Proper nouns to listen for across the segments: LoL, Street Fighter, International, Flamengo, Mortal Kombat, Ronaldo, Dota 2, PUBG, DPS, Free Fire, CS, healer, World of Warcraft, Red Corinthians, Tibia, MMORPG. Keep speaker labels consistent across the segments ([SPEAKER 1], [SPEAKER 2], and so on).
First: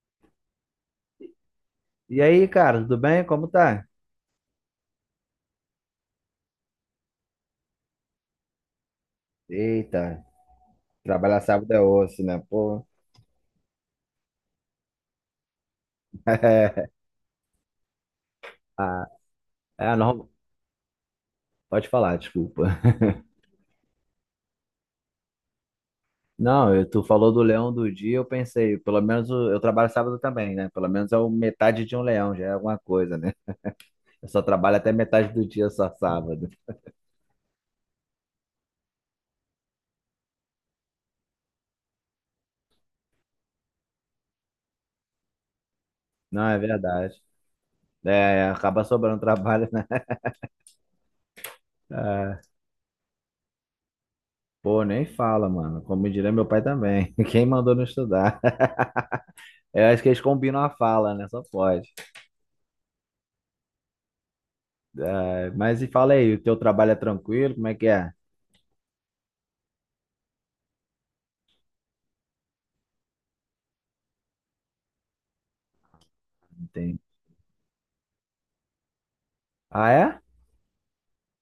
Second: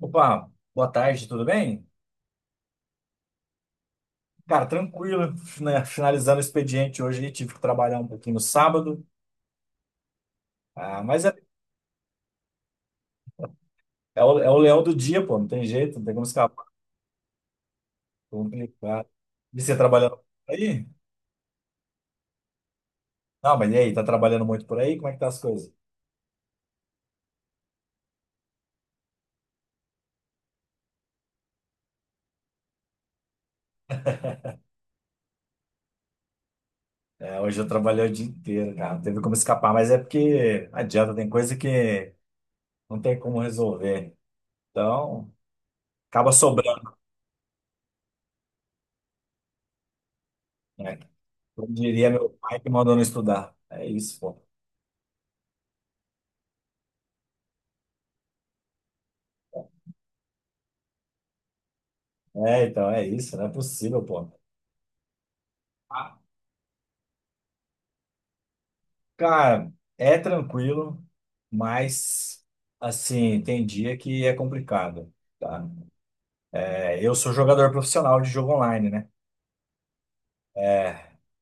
[SPEAKER 1] Opa, boa tarde, tudo bem?
[SPEAKER 2] E aí, cara, tudo bem? Como tá?
[SPEAKER 1] Cara, tranquilo, né? Finalizando o expediente hoje, tive que trabalhar um pouquinho no sábado,
[SPEAKER 2] Eita,
[SPEAKER 1] ah, mas é,
[SPEAKER 2] trabalhar sábado é osso, né? Pô.
[SPEAKER 1] é o leão do dia, pô, não tem jeito, não tem como escapar, complicado. E você
[SPEAKER 2] É é,
[SPEAKER 1] trabalhando
[SPEAKER 2] não,
[SPEAKER 1] por aí?
[SPEAKER 2] pode falar, desculpa.
[SPEAKER 1] Não, mas e aí, tá trabalhando muito por aí? Como é que tá as coisas?
[SPEAKER 2] Não, tu falou do leão do dia, eu pensei, pelo menos eu trabalho sábado também, né? Pelo menos é o metade de um leão, já é alguma coisa, né? Eu só trabalho até metade do dia, só sábado.
[SPEAKER 1] É, hoje eu trabalhei o dia inteiro, cara, não teve como escapar, mas é porque não adianta, tem coisa que não tem como resolver, então acaba
[SPEAKER 2] Não, é
[SPEAKER 1] sobrando,
[SPEAKER 2] verdade. É, acaba sobrando trabalho, né?
[SPEAKER 1] né? Como diria meu
[SPEAKER 2] Ah,
[SPEAKER 1] pai que mandou não estudar, é isso, pô.
[SPEAKER 2] pô, nem fala, mano. Como diria meu pai também. Quem mandou não estudar? Eu acho que eles combinam a fala, né? Só pode.
[SPEAKER 1] É, então, é isso, não é possível, pô.
[SPEAKER 2] Ah, mas e fala
[SPEAKER 1] Ah,
[SPEAKER 2] aí, o teu trabalho é tranquilo? Como é que é?
[SPEAKER 1] cara, é tranquilo, mas, assim, tem dia que é complicado, tá?
[SPEAKER 2] Entendi.
[SPEAKER 1] É, eu sou jogador profissional de jogo online, né?
[SPEAKER 2] Ah, é?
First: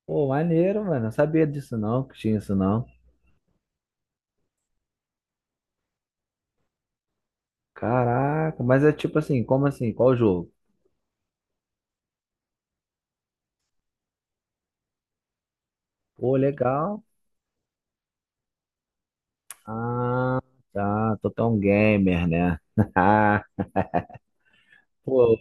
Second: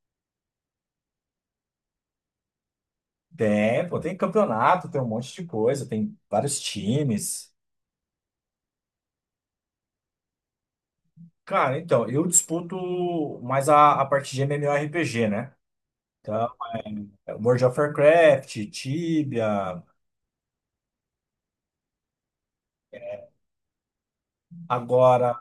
[SPEAKER 2] Pô, maneiro, mano. Não sabia disso não, que tinha isso não.
[SPEAKER 1] Tem, pô, tem campeonato, tem um monte de coisa, tem vários times.
[SPEAKER 2] Caraca, mas é tipo assim, como assim? Qual o jogo?
[SPEAKER 1] Cara, então, eu disputo mais a parte de MMORPG, né?
[SPEAKER 2] Pô,
[SPEAKER 1] Então,
[SPEAKER 2] legal.
[SPEAKER 1] World of Warcraft, Tibia,
[SPEAKER 2] Ah, tá. Tô tão gamer, né?
[SPEAKER 1] agora...
[SPEAKER 2] Pô,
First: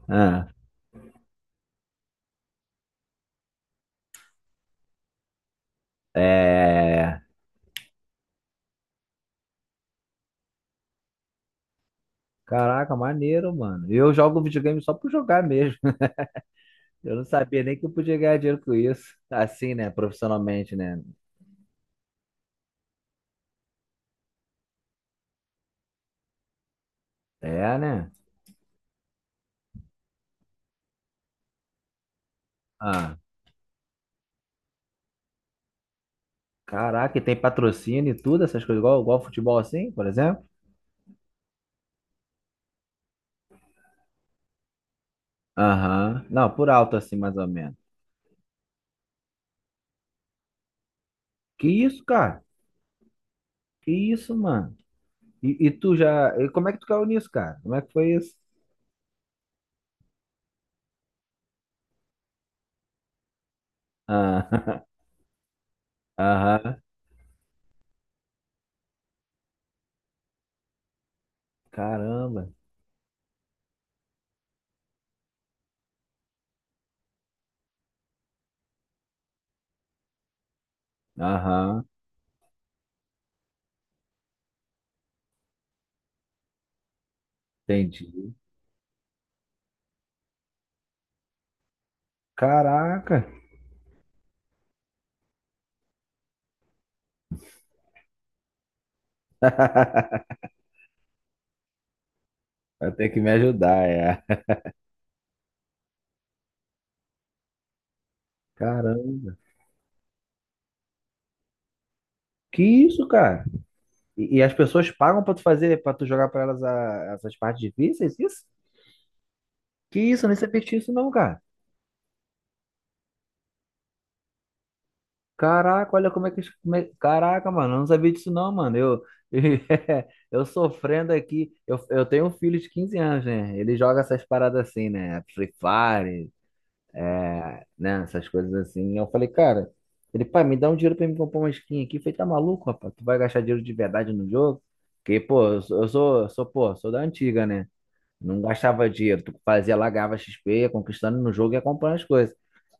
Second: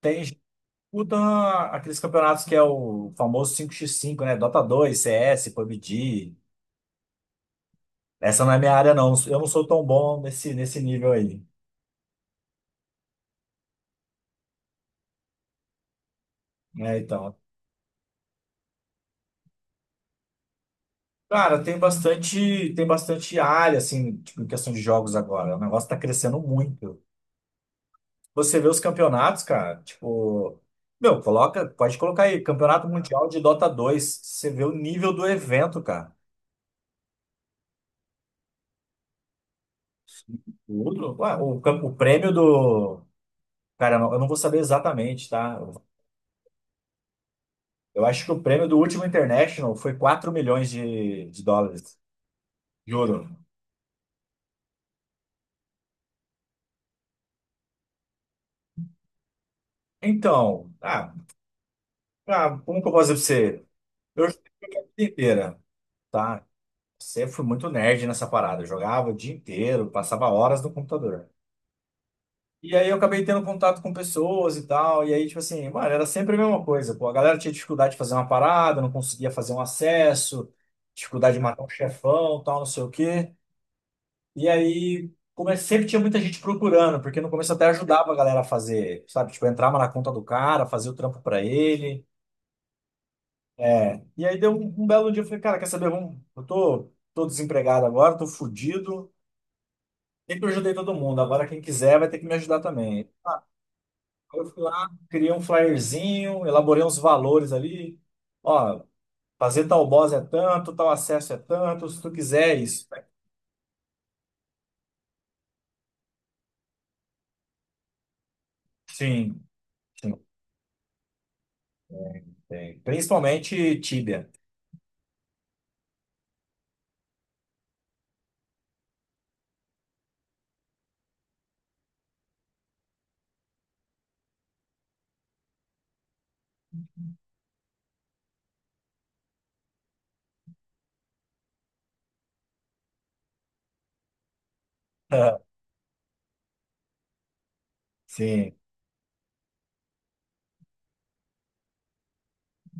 [SPEAKER 1] tem
[SPEAKER 2] ah,
[SPEAKER 1] o da, aqueles campeonatos que é o famoso 5x5, né? Dota 2, CS, PUBG.
[SPEAKER 2] é.
[SPEAKER 1] Essa não é minha área, não. Eu não sou tão bom nesse nível aí,
[SPEAKER 2] Caraca, maneiro, mano. Eu jogo videogame só por jogar mesmo.
[SPEAKER 1] né?
[SPEAKER 2] Eu não
[SPEAKER 1] Então,
[SPEAKER 2] sabia nem que eu podia ganhar dinheiro com isso. Assim, né? Profissionalmente, né?
[SPEAKER 1] cara, tem bastante área, assim, tipo, em questão de jogos agora. O negócio tá crescendo muito.
[SPEAKER 2] É, né?
[SPEAKER 1] Você vê os campeonatos, cara, tipo, meu, coloca, pode colocar aí, Campeonato
[SPEAKER 2] Ah.
[SPEAKER 1] Mundial de Dota 2. Você vê o nível do evento, cara.
[SPEAKER 2] Caraca, e tem patrocínio e tudo, essas coisas, igual, igual futebol assim, por exemplo?
[SPEAKER 1] O outro, ué, o, o prêmio do... Cara, eu não vou saber exatamente, tá?
[SPEAKER 2] Aham. Não, por alto assim, mais ou menos.
[SPEAKER 1] Eu acho que o prêmio do último International foi 4 milhões de
[SPEAKER 2] Que
[SPEAKER 1] dólares,
[SPEAKER 2] isso, cara?
[SPEAKER 1] de ouro.
[SPEAKER 2] Que isso, mano? E tu já. E como é que tu caiu nisso, cara? Como é que foi isso?
[SPEAKER 1] Então, ah, ah, como que eu posso dizer pra você? Eu joguei a
[SPEAKER 2] Ah,
[SPEAKER 1] vida inteira, tá?
[SPEAKER 2] Aham.
[SPEAKER 1] Sempre fui muito nerd nessa parada. Eu jogava o dia inteiro, passava horas no computador.
[SPEAKER 2] Caramba.
[SPEAKER 1] E aí eu acabei tendo contato com pessoas e tal. E aí, tipo assim, mano, era sempre a mesma coisa. Pô, a galera tinha dificuldade de fazer uma parada, não conseguia fazer um acesso, dificuldade de matar um
[SPEAKER 2] Aham.
[SPEAKER 1] chefão, tal, não sei o quê. E aí, sempre tinha muita gente procurando, porque no começo eu até ajudava a
[SPEAKER 2] Entendi.
[SPEAKER 1] galera a fazer, sabe? Tipo, eu entrava na conta do cara, fazia o trampo pra ele.
[SPEAKER 2] Caraca.
[SPEAKER 1] É. E aí deu um belo dia, eu falei, cara, quer saber? Vamos, eu tô desempregado agora, tô fudido. Sempre ajudei todo mundo, agora quem quiser vai ter que me ajudar
[SPEAKER 2] Vai
[SPEAKER 1] também.
[SPEAKER 2] ter que me ajudar, é.
[SPEAKER 1] Aí eu fui lá, criei um flyerzinho, elaborei uns valores ali. Ó,
[SPEAKER 2] Caramba.
[SPEAKER 1] fazer tal boss é tanto, tal acesso é tanto, se tu quiser é
[SPEAKER 2] Que
[SPEAKER 1] isso.
[SPEAKER 2] isso, cara? E as pessoas pagam pra tu fazer, pra tu jogar pra elas essas partes difíceis, isso?
[SPEAKER 1] Sim,
[SPEAKER 2] Que
[SPEAKER 1] sim,
[SPEAKER 2] isso, eu nem sabia disso não, cara.
[SPEAKER 1] tem. Principalmente Tibia.
[SPEAKER 2] Caraca, olha como é que. Como é- Caraca, mano, eu não sabia disso não, mano. Eu, eu sofrendo aqui. Eu tenho um filho de 15 anos, né? Ele joga essas paradas assim, né? Free Fire, né? Essas coisas assim. Eu falei, cara, ele, pai, me dá um dinheiro pra me comprar uma skin aqui. Eu falei, tá maluco, rapaz? Tu vai gastar dinheiro de verdade no jogo? Porque, pô, sou da antiga, né? Não
[SPEAKER 1] Sim.
[SPEAKER 2] gastava dinheiro. Tu fazia lá, ganhava XP, ia conquistando no jogo e ia comprando as coisas.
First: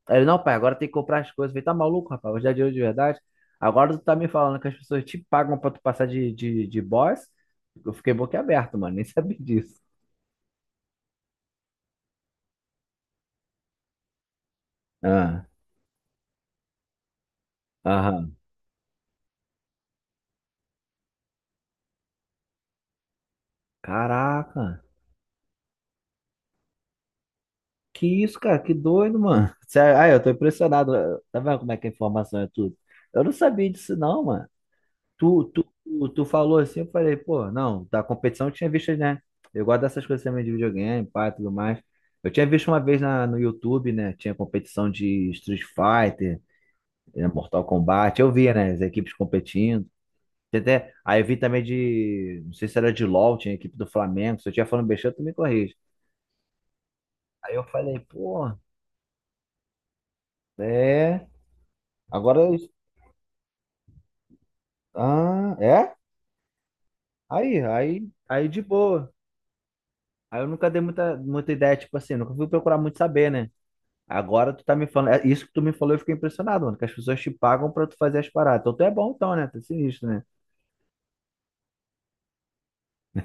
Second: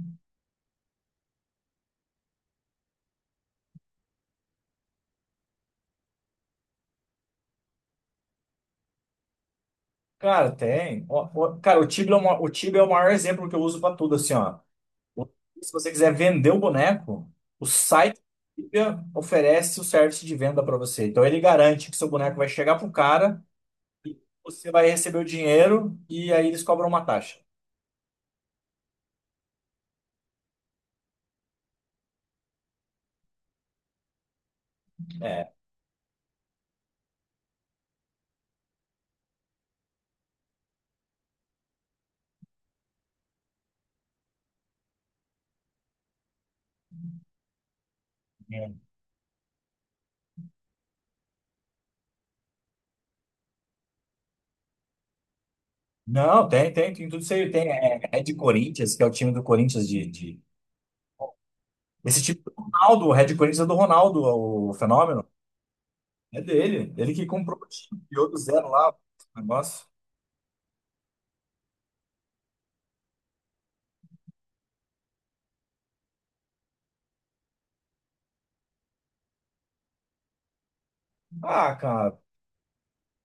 [SPEAKER 2] Aí ele, não, pai, agora tem que comprar as coisas. Eu falei, tá maluco, rapaz? Hoje é dinheiro de verdade. Agora tu tá me falando que as pessoas te pagam pra tu passar de boss? Eu fiquei boquiaberto, mano. Nem sabia disso.
[SPEAKER 1] Cara, tem. Ó, ó, cara, o Tibia é, o Tibia é o maior exemplo que eu uso pra tudo, assim, ó. O-
[SPEAKER 2] Ah,
[SPEAKER 1] Se você quiser vender o boneco, o site
[SPEAKER 2] aham.
[SPEAKER 1] do Tibia oferece o serviço de venda pra você. Então ele garante que seu boneco vai chegar pro cara, você
[SPEAKER 2] Caraca.
[SPEAKER 1] vai receber o dinheiro e aí eles cobram uma taxa.
[SPEAKER 2] Que isso, cara? Que doido, mano. Sério, Ah, eu tô impressionado. Tá vendo como é que a informação é tudo? Eu não sabia disso, não, mano. Tu,
[SPEAKER 1] É.
[SPEAKER 2] tu, tu, tu falou assim, eu falei, pô, não, da competição eu tinha visto, né? Eu gosto dessas coisas também de videogame, pá, tudo mais. Eu tinha visto uma vez no YouTube, né? Tinha competição de Street Fighter, Mortal Kombat. Eu via, né?
[SPEAKER 1] É.
[SPEAKER 2] As equipes competindo. Tem Até, aí eu vi também de, não sei se era de LoL, tinha a equipe do Flamengo. Se eu tinha falando besteira, tu me corrige.
[SPEAKER 1] Não, tem, tem, tem tudo isso aí.
[SPEAKER 2] Aí eu
[SPEAKER 1] Tem
[SPEAKER 2] falei,
[SPEAKER 1] é, Red
[SPEAKER 2] pô,
[SPEAKER 1] Corinthians, que é o time do Corinthians de...
[SPEAKER 2] é.
[SPEAKER 1] Esse
[SPEAKER 2] Agora,
[SPEAKER 1] time do Ronaldo, o Red Corinthians é do Ronaldo, o fenômeno.
[SPEAKER 2] ah, é?
[SPEAKER 1] É dele. Ele que comprou
[SPEAKER 2] Aí,
[SPEAKER 1] o time,
[SPEAKER 2] aí,
[SPEAKER 1] criou do
[SPEAKER 2] aí de
[SPEAKER 1] zero lá,
[SPEAKER 2] boa.
[SPEAKER 1] o negócio.
[SPEAKER 2] Aí eu nunca dei muita ideia, tipo assim, nunca fui procurar muito saber, né? Agora tu tá me falando, é isso que tu me falou, eu fiquei impressionado, mano, que as pessoas te pagam pra tu fazer as paradas. Então tu é bom então, né? Tu é sinistro, né?
[SPEAKER 1] Ah, cara.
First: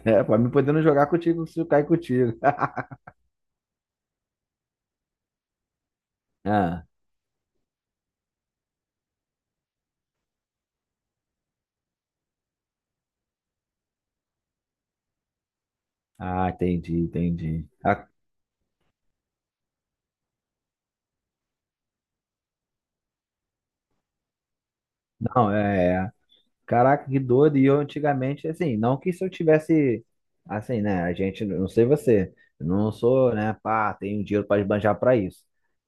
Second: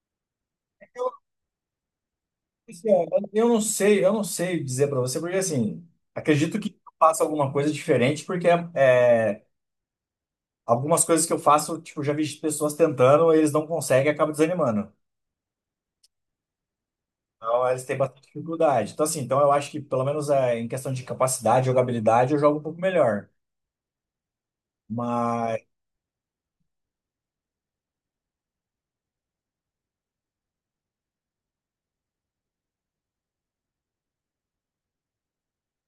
[SPEAKER 2] É, pra mim podendo jogar
[SPEAKER 1] Eu,
[SPEAKER 2] contigo se eu cair contigo.
[SPEAKER 1] Luciano, eu não sei dizer para você, porque assim, acredito que eu
[SPEAKER 2] Ah,
[SPEAKER 1] faça alguma coisa diferente, porque é, algumas coisas que eu faço, tipo, já vi pessoas tentando, eles não conseguem, e acabam desanimando.
[SPEAKER 2] ah, entendi, entendi.
[SPEAKER 1] Então, eles têm
[SPEAKER 2] Ah,
[SPEAKER 1] bastante dificuldade. Então, assim, então eu acho que, pelo menos é, em questão de capacidade, jogabilidade, eu jogo um pouco melhor.
[SPEAKER 2] não,
[SPEAKER 1] Mas,
[SPEAKER 2] é, é. Caraca, que doido. E eu antigamente, assim, não que se eu tivesse, assim, né? A gente, não sei você, eu não sou, né? Pá, tenho dinheiro pra esbanjar pra isso.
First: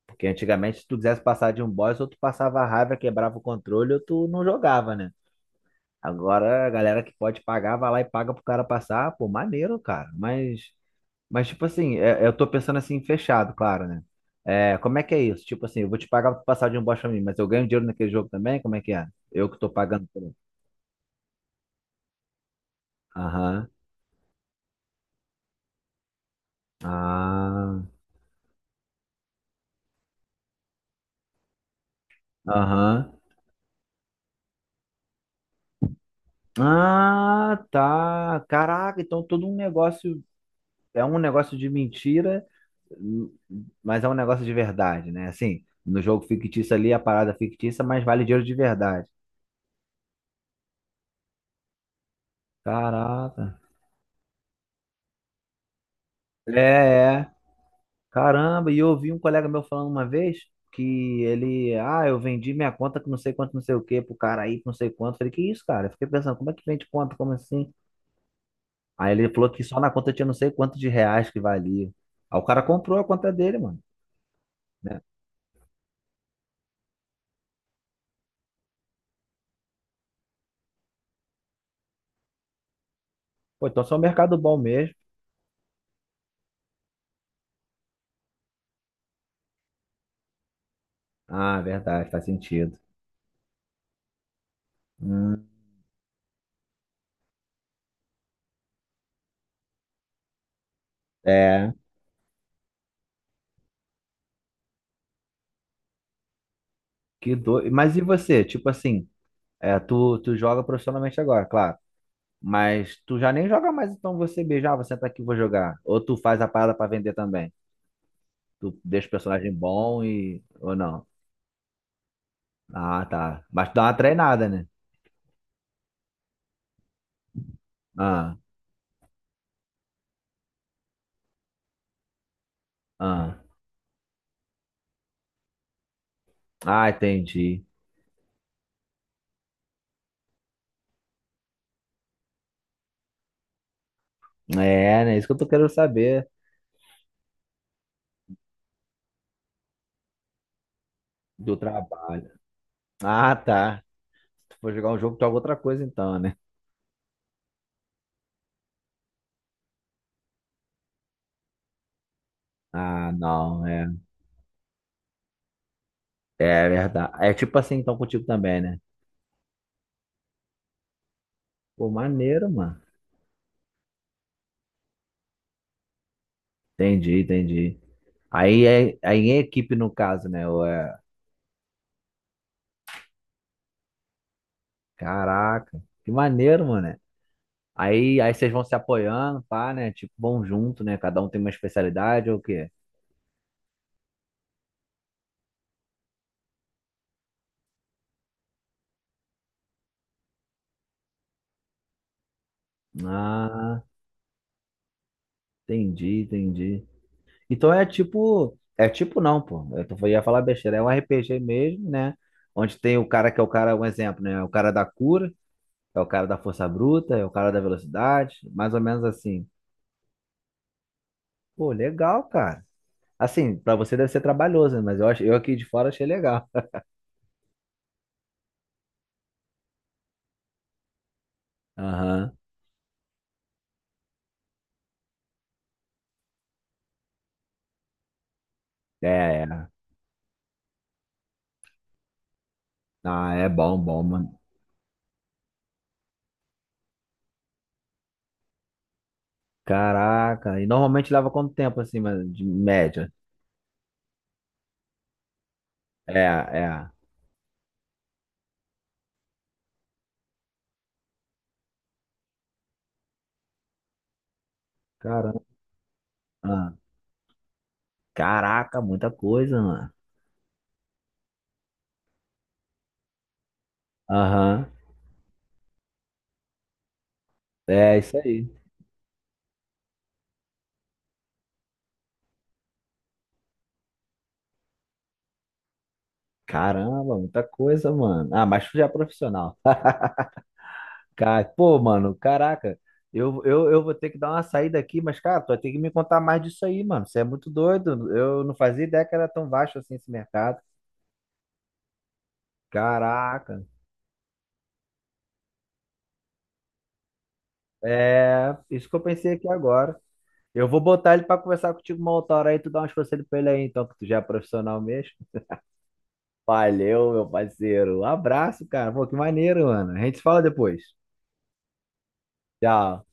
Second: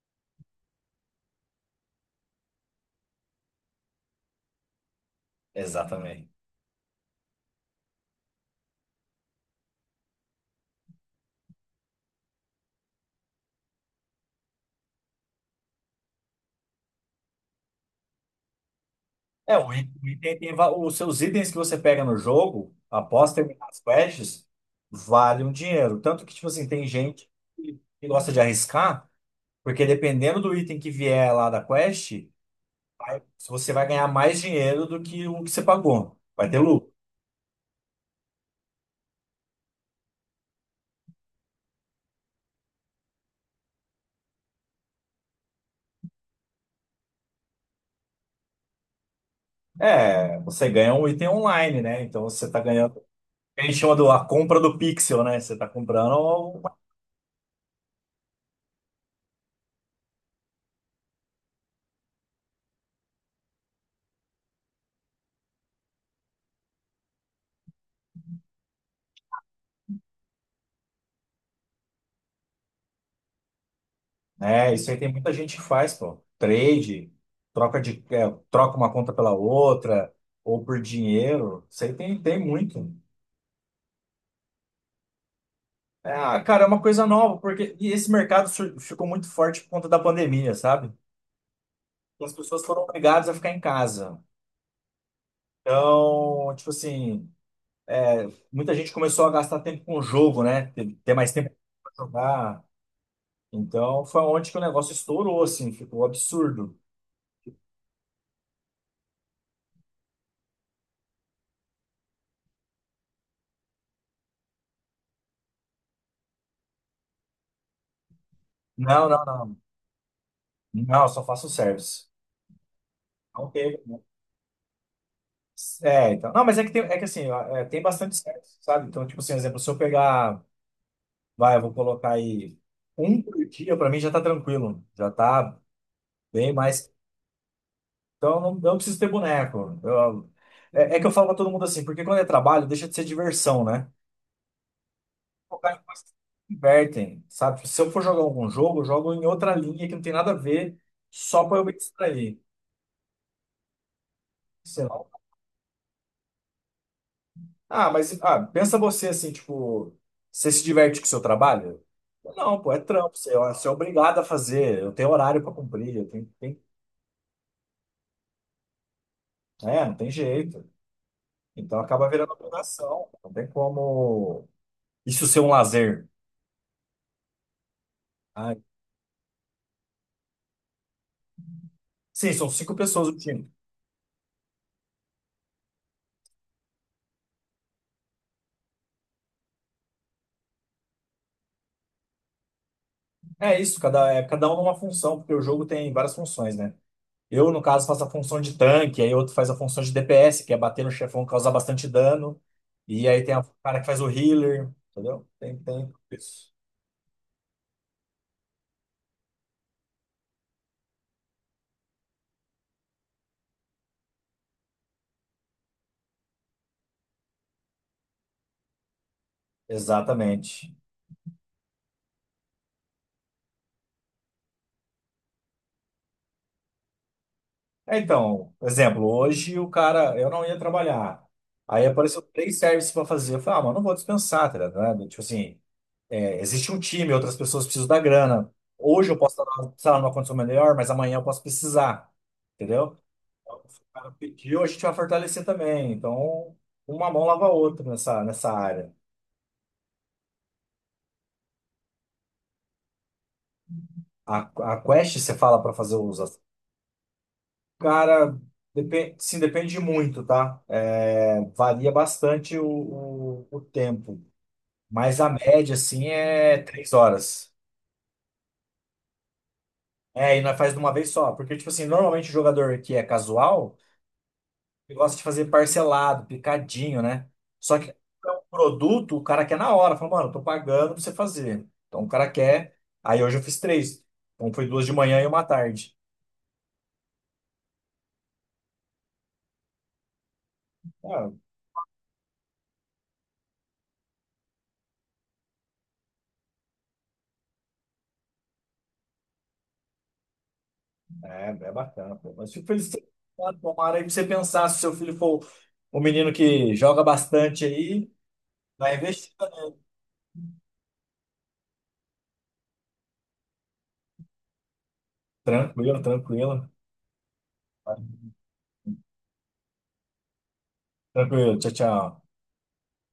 [SPEAKER 2] Porque antigamente, se tu quisesse passar de um boss, ou tu passava raiva, quebrava o controle, ou tu não jogava, né?
[SPEAKER 1] exatamente.
[SPEAKER 2] Agora a galera que pode pagar, vai lá e paga pro cara passar. Pô, maneiro, cara. Mas tipo assim, eu tô pensando assim, fechado, claro, né? É, como é que é isso? Tipo assim, eu vou te pagar pra passar de um bosta pra mim, mas eu ganho dinheiro naquele jogo também? Como é que é? Eu
[SPEAKER 1] É,
[SPEAKER 2] que tô
[SPEAKER 1] o item,
[SPEAKER 2] pagando
[SPEAKER 1] o
[SPEAKER 2] por ele.
[SPEAKER 1] item tem, os seus itens que você pega no jogo, após terminar
[SPEAKER 2] Aham.
[SPEAKER 1] as quests, valem um dinheiro. Tanto que, tipo assim, tem gente que
[SPEAKER 2] Ah,
[SPEAKER 1] que gosta de arriscar. Porque dependendo do item que vier lá da quest,
[SPEAKER 2] aham.
[SPEAKER 1] você vai ganhar mais dinheiro do que o que você pagou. Vai ter lucro.
[SPEAKER 2] Ah, tá. Caraca, então todo um negócio é um negócio de mentira, hum, mas é um negócio de verdade, né? Assim, no jogo fictício ali, a parada é fictícia, mas vale dinheiro de verdade.
[SPEAKER 1] É, você ganha um item online, né? Então você tá ganhando.
[SPEAKER 2] Caraca.
[SPEAKER 1] A gente chama do, a compra do pixel, né? Você tá comprando...
[SPEAKER 2] É,
[SPEAKER 1] uma...
[SPEAKER 2] é. Caramba, e eu ouvi um colega meu falando uma vez que ele, ah, eu vendi minha conta com não sei quanto, não sei o quê, pro cara aí, com não sei quanto. Falei, que isso, cara? Eu fiquei pensando, como é que vende conta? Como assim? Aí ele falou que só na conta tinha não sei quanto de reais que valia. Aí o cara comprou a conta dele, mano,
[SPEAKER 1] É, isso aí
[SPEAKER 2] né?
[SPEAKER 1] tem muita gente que faz, pô. Trade, troca de, é, troca uma conta pela outra, ou por dinheiro. Isso aí tem, tem muito.
[SPEAKER 2] Pô, então só é um mercado bom mesmo.
[SPEAKER 1] É, ah, cara, é uma coisa nova, porque e esse mercado ficou muito forte por conta da pandemia, sabe?
[SPEAKER 2] Ah, verdade,
[SPEAKER 1] E
[SPEAKER 2] faz
[SPEAKER 1] as pessoas
[SPEAKER 2] sentido.
[SPEAKER 1] foram obrigadas a ficar em casa.
[SPEAKER 2] Hum,
[SPEAKER 1] Então, tipo assim, é, muita gente começou a gastar tempo com o jogo, né? Ter mais tempo
[SPEAKER 2] é,
[SPEAKER 1] pra jogar. Então, foi onde que o negócio estourou, assim, ficou absurdo.
[SPEAKER 2] que doido. Mas e você? Tipo assim, é, tu joga profissionalmente agora, claro. Mas tu já nem joga mais, então você beijar, você tá aqui, vou jogar. Ou tu faz a parada pra vender também. Tu
[SPEAKER 1] Não,
[SPEAKER 2] deixa o
[SPEAKER 1] não,
[SPEAKER 2] personagem
[SPEAKER 1] não.
[SPEAKER 2] bom e. Ou
[SPEAKER 1] Não,
[SPEAKER 2] não.
[SPEAKER 1] eu só faço um service.
[SPEAKER 2] Ah, tá.
[SPEAKER 1] Não
[SPEAKER 2] Mas tu
[SPEAKER 1] teve.
[SPEAKER 2] dá uma treinada, né?
[SPEAKER 1] É, então. Não, mas é que tem, é que assim, ó, é, tem bastante
[SPEAKER 2] Ah,
[SPEAKER 1] service, sabe? Então, tipo assim, exemplo, se eu pegar, vai, eu vou colocar aí um
[SPEAKER 2] ah.
[SPEAKER 1] por dia, pra mim já tá tranquilo. Já tá bem
[SPEAKER 2] Ah,
[SPEAKER 1] mais.
[SPEAKER 2] entendi.
[SPEAKER 1] Então, eu não preciso ter boneco. Eu... é, é que eu falo pra todo mundo assim, porque quando é trabalho, deixa de ser diversão, né?
[SPEAKER 2] É, né? Isso que eu tô querendo saber
[SPEAKER 1] Divertem, sabe? Se eu for jogar algum jogo, eu jogo em outra linha que não tem nada a ver, só
[SPEAKER 2] do
[SPEAKER 1] pra eu me
[SPEAKER 2] trabalho.
[SPEAKER 1] distrair.
[SPEAKER 2] Ah, tá. Se tu for
[SPEAKER 1] Sei
[SPEAKER 2] jogar um jogo,
[SPEAKER 1] lá.
[SPEAKER 2] tu joga outra coisa então, né?
[SPEAKER 1] Ah, mas ah, pensa você assim, tipo, você se diverte com o seu trabalho? Não, pô, é
[SPEAKER 2] Ah,
[SPEAKER 1] trampo,
[SPEAKER 2] não,
[SPEAKER 1] você é
[SPEAKER 2] é.
[SPEAKER 1] obrigado a fazer, eu tenho horário pra cumprir, eu tenho, tem,
[SPEAKER 2] É verdade. É tipo assim, então, contigo também, né?
[SPEAKER 1] é, não tem jeito. Então
[SPEAKER 2] Pô,
[SPEAKER 1] acaba virando
[SPEAKER 2] maneiro, mano.
[SPEAKER 1] obrigação, não tem como isso ser um lazer.
[SPEAKER 2] Entendi, entendi.
[SPEAKER 1] Ah,
[SPEAKER 2] Aí é equipe no caso, né?
[SPEAKER 1] sim, são 5 pessoas o time.
[SPEAKER 2] Caraca, que maneiro, mano. Aí vocês vão se apoiando, pá, né? Tipo, vão junto, né? Cada um tem uma especialidade ou o quê?
[SPEAKER 1] É isso, cada, é, cada um numa função, porque o jogo tem várias funções, né? Eu, no caso, faço a função de tanque, aí outro faz a função de DPS, que é bater no chefão, causar bastante dano. E aí tem o cara
[SPEAKER 2] Ah,
[SPEAKER 1] que faz o healer, entendeu? Tem, tem
[SPEAKER 2] entendi,
[SPEAKER 1] isso.
[SPEAKER 2] entendi. Então é tipo não, pô. Eu tô, ia falar besteira, é um RPG mesmo, né? Onde tem o cara que é o cara, um exemplo, né? O cara da cura, é o cara da força bruta, é o cara da velocidade, mais ou menos assim.
[SPEAKER 1] Exatamente.
[SPEAKER 2] Pô, legal, cara. Assim, pra você deve ser trabalhoso, né? Mas eu acho, eu aqui de fora achei legal.
[SPEAKER 1] É, então, por exemplo, hoje o cara, eu não ia trabalhar. Aí apareceu
[SPEAKER 2] Aham.
[SPEAKER 1] 3 serviços para fazer. Eu falei, ah, mano, não vou dispensar, tá ligado? Tipo assim, é, existe um time, outras pessoas precisam da grana. Hoje eu posso
[SPEAKER 2] É, é.
[SPEAKER 1] estar, sei lá, numa condição melhor, mas amanhã eu posso precisar, entendeu?
[SPEAKER 2] Ah, é bom, bom,
[SPEAKER 1] Cara
[SPEAKER 2] mano.
[SPEAKER 1] pediu, a gente vai fortalecer também. Então, uma mão lava a outra nessa área.
[SPEAKER 2] Caraca, e normalmente leva quanto tempo assim, mas de média?
[SPEAKER 1] A, a quest, você fala para fazer os...
[SPEAKER 2] É, é.
[SPEAKER 1] cara, depende, sim, depende muito, tá? É, varia bastante o tempo. Mas a
[SPEAKER 2] Caramba.
[SPEAKER 1] média, assim, é
[SPEAKER 2] Ah,
[SPEAKER 1] 3 horas.
[SPEAKER 2] Caraca, muita coisa, mano.
[SPEAKER 1] É, e nós faz de uma vez só. Porque, tipo assim, normalmente o jogador que é casual.
[SPEAKER 2] Aham.
[SPEAKER 1] Ele gosta de fazer parcelado, picadinho, né? Só que
[SPEAKER 2] É isso
[SPEAKER 1] é um
[SPEAKER 2] aí.
[SPEAKER 1] produto, o cara quer na hora. Fala, mano, eu tô pagando pra você fazer. Então o cara quer. Aí hoje eu fiz três. Então foi duas de manhã e uma à tarde.
[SPEAKER 2] Caramba, muita coisa, mano. Ah, mas tu já é profissional.
[SPEAKER 1] Ah,
[SPEAKER 2] Cara, pô, mano, caraca. Eu vou ter que dar uma saída aqui, mas, cara, tu vai ter que me contar mais disso aí, mano. Você é muito doido. Eu não fazia ideia que era tão baixo assim esse mercado.
[SPEAKER 1] é, é bacana, pô. Mas fico feliz de ter pensado,
[SPEAKER 2] Caraca.
[SPEAKER 1] tomara aí pra você pensar se seu filho for um menino que joga bastante aí,
[SPEAKER 2] É, isso
[SPEAKER 1] vai
[SPEAKER 2] que eu
[SPEAKER 1] investir.
[SPEAKER 2] pensei aqui agora. Eu vou botar ele pra conversar contigo uma outra hora aí, tu dá umas conselhos pra ele aí, então, que tu já é profissional mesmo.
[SPEAKER 1] Tranquilo, tranquilo.
[SPEAKER 2] Valeu, meu parceiro. Um abraço, cara. Pô, que maneiro, mano. A gente se fala depois.
[SPEAKER 1] Tranquilo, tchau, tchau.
[SPEAKER 2] Tchau.